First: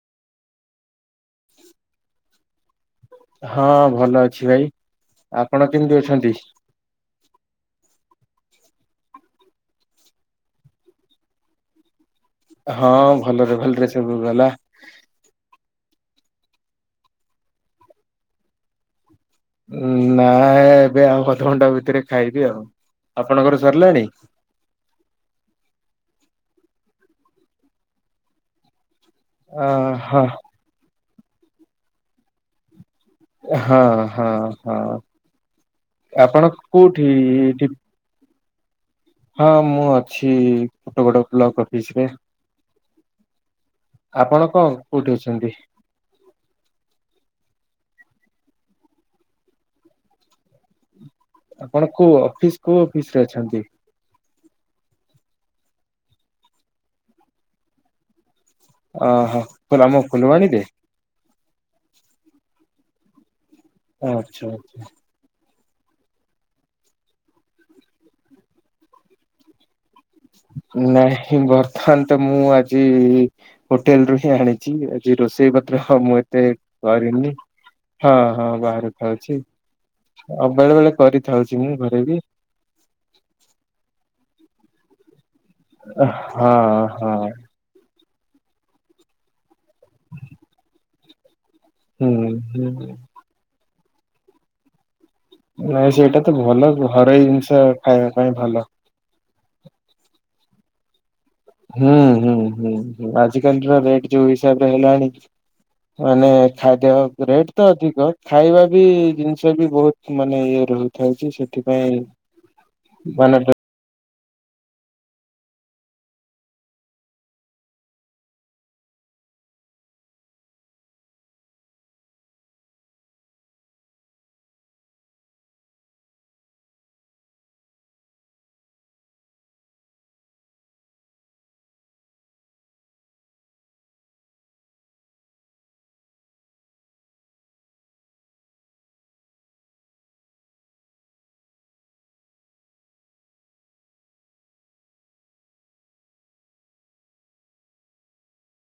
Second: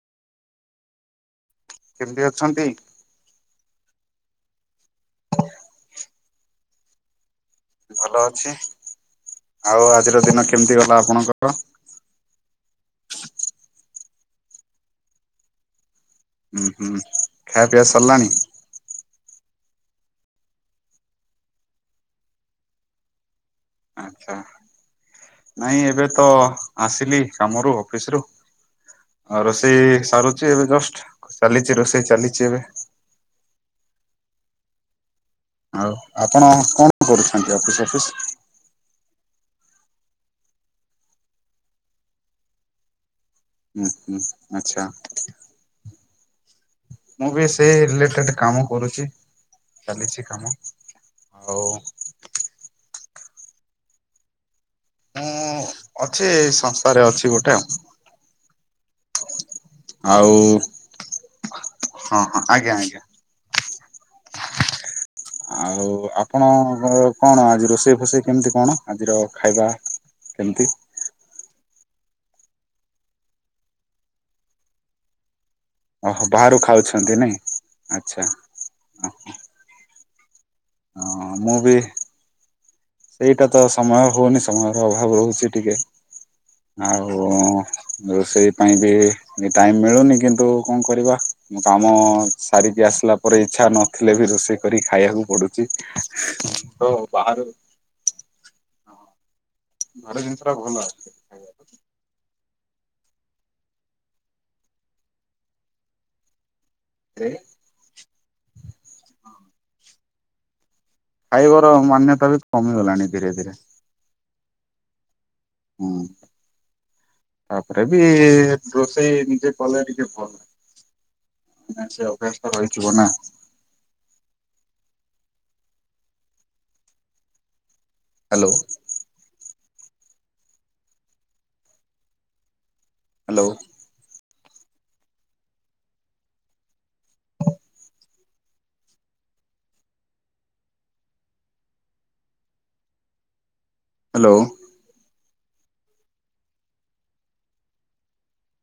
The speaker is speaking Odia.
କେମିତି ଅଛନ୍ତି? ହଁ ଭଲ ଅଛି ଭାଇ ଆପଣ କେମିତି ଅଛନ୍ତି? ଭଲ ଅଛି। ଆଉ ଆଜିର ଦିନ କେମିତି ଗଲା ଆପଣଙ୍କର? ହଁ ଭଲରେ ଭଲ ରେ ସବୁ ଗଲା। ହୁଁ ହୁଁ। ଖାଇଆ ପିଆ ସରିଲାଣି? ନାଇ ଏବେ ଆଉ ଅଧଘଣ୍ଟା ଭିତରେ ଖାଇବି ଆଉ। ଆପଣଙ୍କର ସରିଲାଣି? ଆଚ୍ଛା। ନାଇଁ ଏବେ ତ ଆସିଲି କାମରୁ ଅଫିସ ରୁ। ଅ ରୋଷେଇ ସାରୁଛି ଏବେ ଜଷ୍ଟ ଚାଲିଛି ରୋଷେଇ ଚାଲିଛି ଏବେ। ହଁ ହଁ ହଁ ଆପଣ କୋଉଠି ଟିପ୍ ଅଫିସ୍ ହଁ ମୁଁ ଅଛି ଫୋଟ ବଡ ବ୍ଲକ ଅଫିସ ରେ। ହୁଁ ହୁଁ ଆପଣ କଣ ଆଚ୍ଛା। କୋଉଠି ଅଛନ୍ତି? ମୁଁ ବି ସେଇ ରିଲେଟେ କାମ କରୁଛି ଚାଲିଛି କାମ ଆଉ ଆପଣ କୋଉ ଅଫିସ କୋଉ ଅଫିସ ରେ ଅଛନ୍ତି? ମୁଁ ଅଛି ସଂସ୍ଥାରେ ଅଛି ଗୋଟେ ଆଉ ଓହୋ। ଆଉ ହଁ ହଁ ଆଜ୍ଞା ଆଜ୍ଞା। ଆଚ୍ଛା ଆଚ୍ଛା। ଆଉ ଆପଣଙ୍କ କଣ ଆଜି ରୋଷେଇ ଫୋଷେଇ କେମିତି କଣ ଆଜିର ଖାଇବା? କେମିତି? ନାଇଁ ଘର ହଥାତା ମୁଁ ଆଜି ହୋଟେଲରୁ ହିଁ ଆଣିଛି ଆଜି ରୋଷେଇ ବା ମୁଁ ଓହୋ ଏତେ ବାହାରୁ ଖାଉଛନ୍ତି କରିନିନ ନାଇଁ ହଁ ଆଚ୍ଛା ହଁ ବାହାରୁ ଥାଉଛି ଆଉ ବେଳେବେଳେ କରିଥାଉଛି ମୁଁ ଘରେ ବି ସେଇଟା ତ ସମୟ ହଉନି ସମୟର ଅଭାବ ରହୁଛି ଟିକେ ହଁ ହଁ ଆଉ ରୋଷେଇ ପାଇଁ ବି ଟାଇମ ମିଳୁନି କିନ୍ତୁ କଣ କରିବା? କାମ ହୁଁ ସାରିକି ହୁଁ ଆସିଲା ପରେ ଇଚଛା ନଥିଲେ ବି ରୋଷେଇ କରି ଖାଇବାକୁ ପଡୁଛି ନାଇଁ ସେଇଟା ତ ଭଲ ଘରୋଇ ଜିନିଷ ଖାଇବା ପାଇଁ ଭଲ। ଘର ଜିନିଷଟା ଭଲ। ହୁଁ ହୁଁ ହୁଁ ଆଜିକାଲିର ରେଟ ଯୋଉ ହିସାବରେ ହେଲାଣି ମାନେ ଖାଦ୍ୟ ରେଟ ତ ଅଧିକ ଖାଇବା ବି ଜିନିଷ ବି ବହୁତ ମାନେ ଇଏ ରହୁଛି। ହଉଛି ଖାଇବାର ସେଥିପାଇଁ ମାନ୍ୟତା ବି କମିଗଲାଣି ଧୀରେ ମାନେ ଧୀରେ ହୁଁ। ତାପରେ ବି ରୋଷେଇ ନିଜେ କଲେ ଟିକେ ଭଲ। ନା ସେ ଅଭ୍ୟାସ ରହିଥିବ ନା? ହାଲୋ। ହାଲୋ। ହାଲୋ।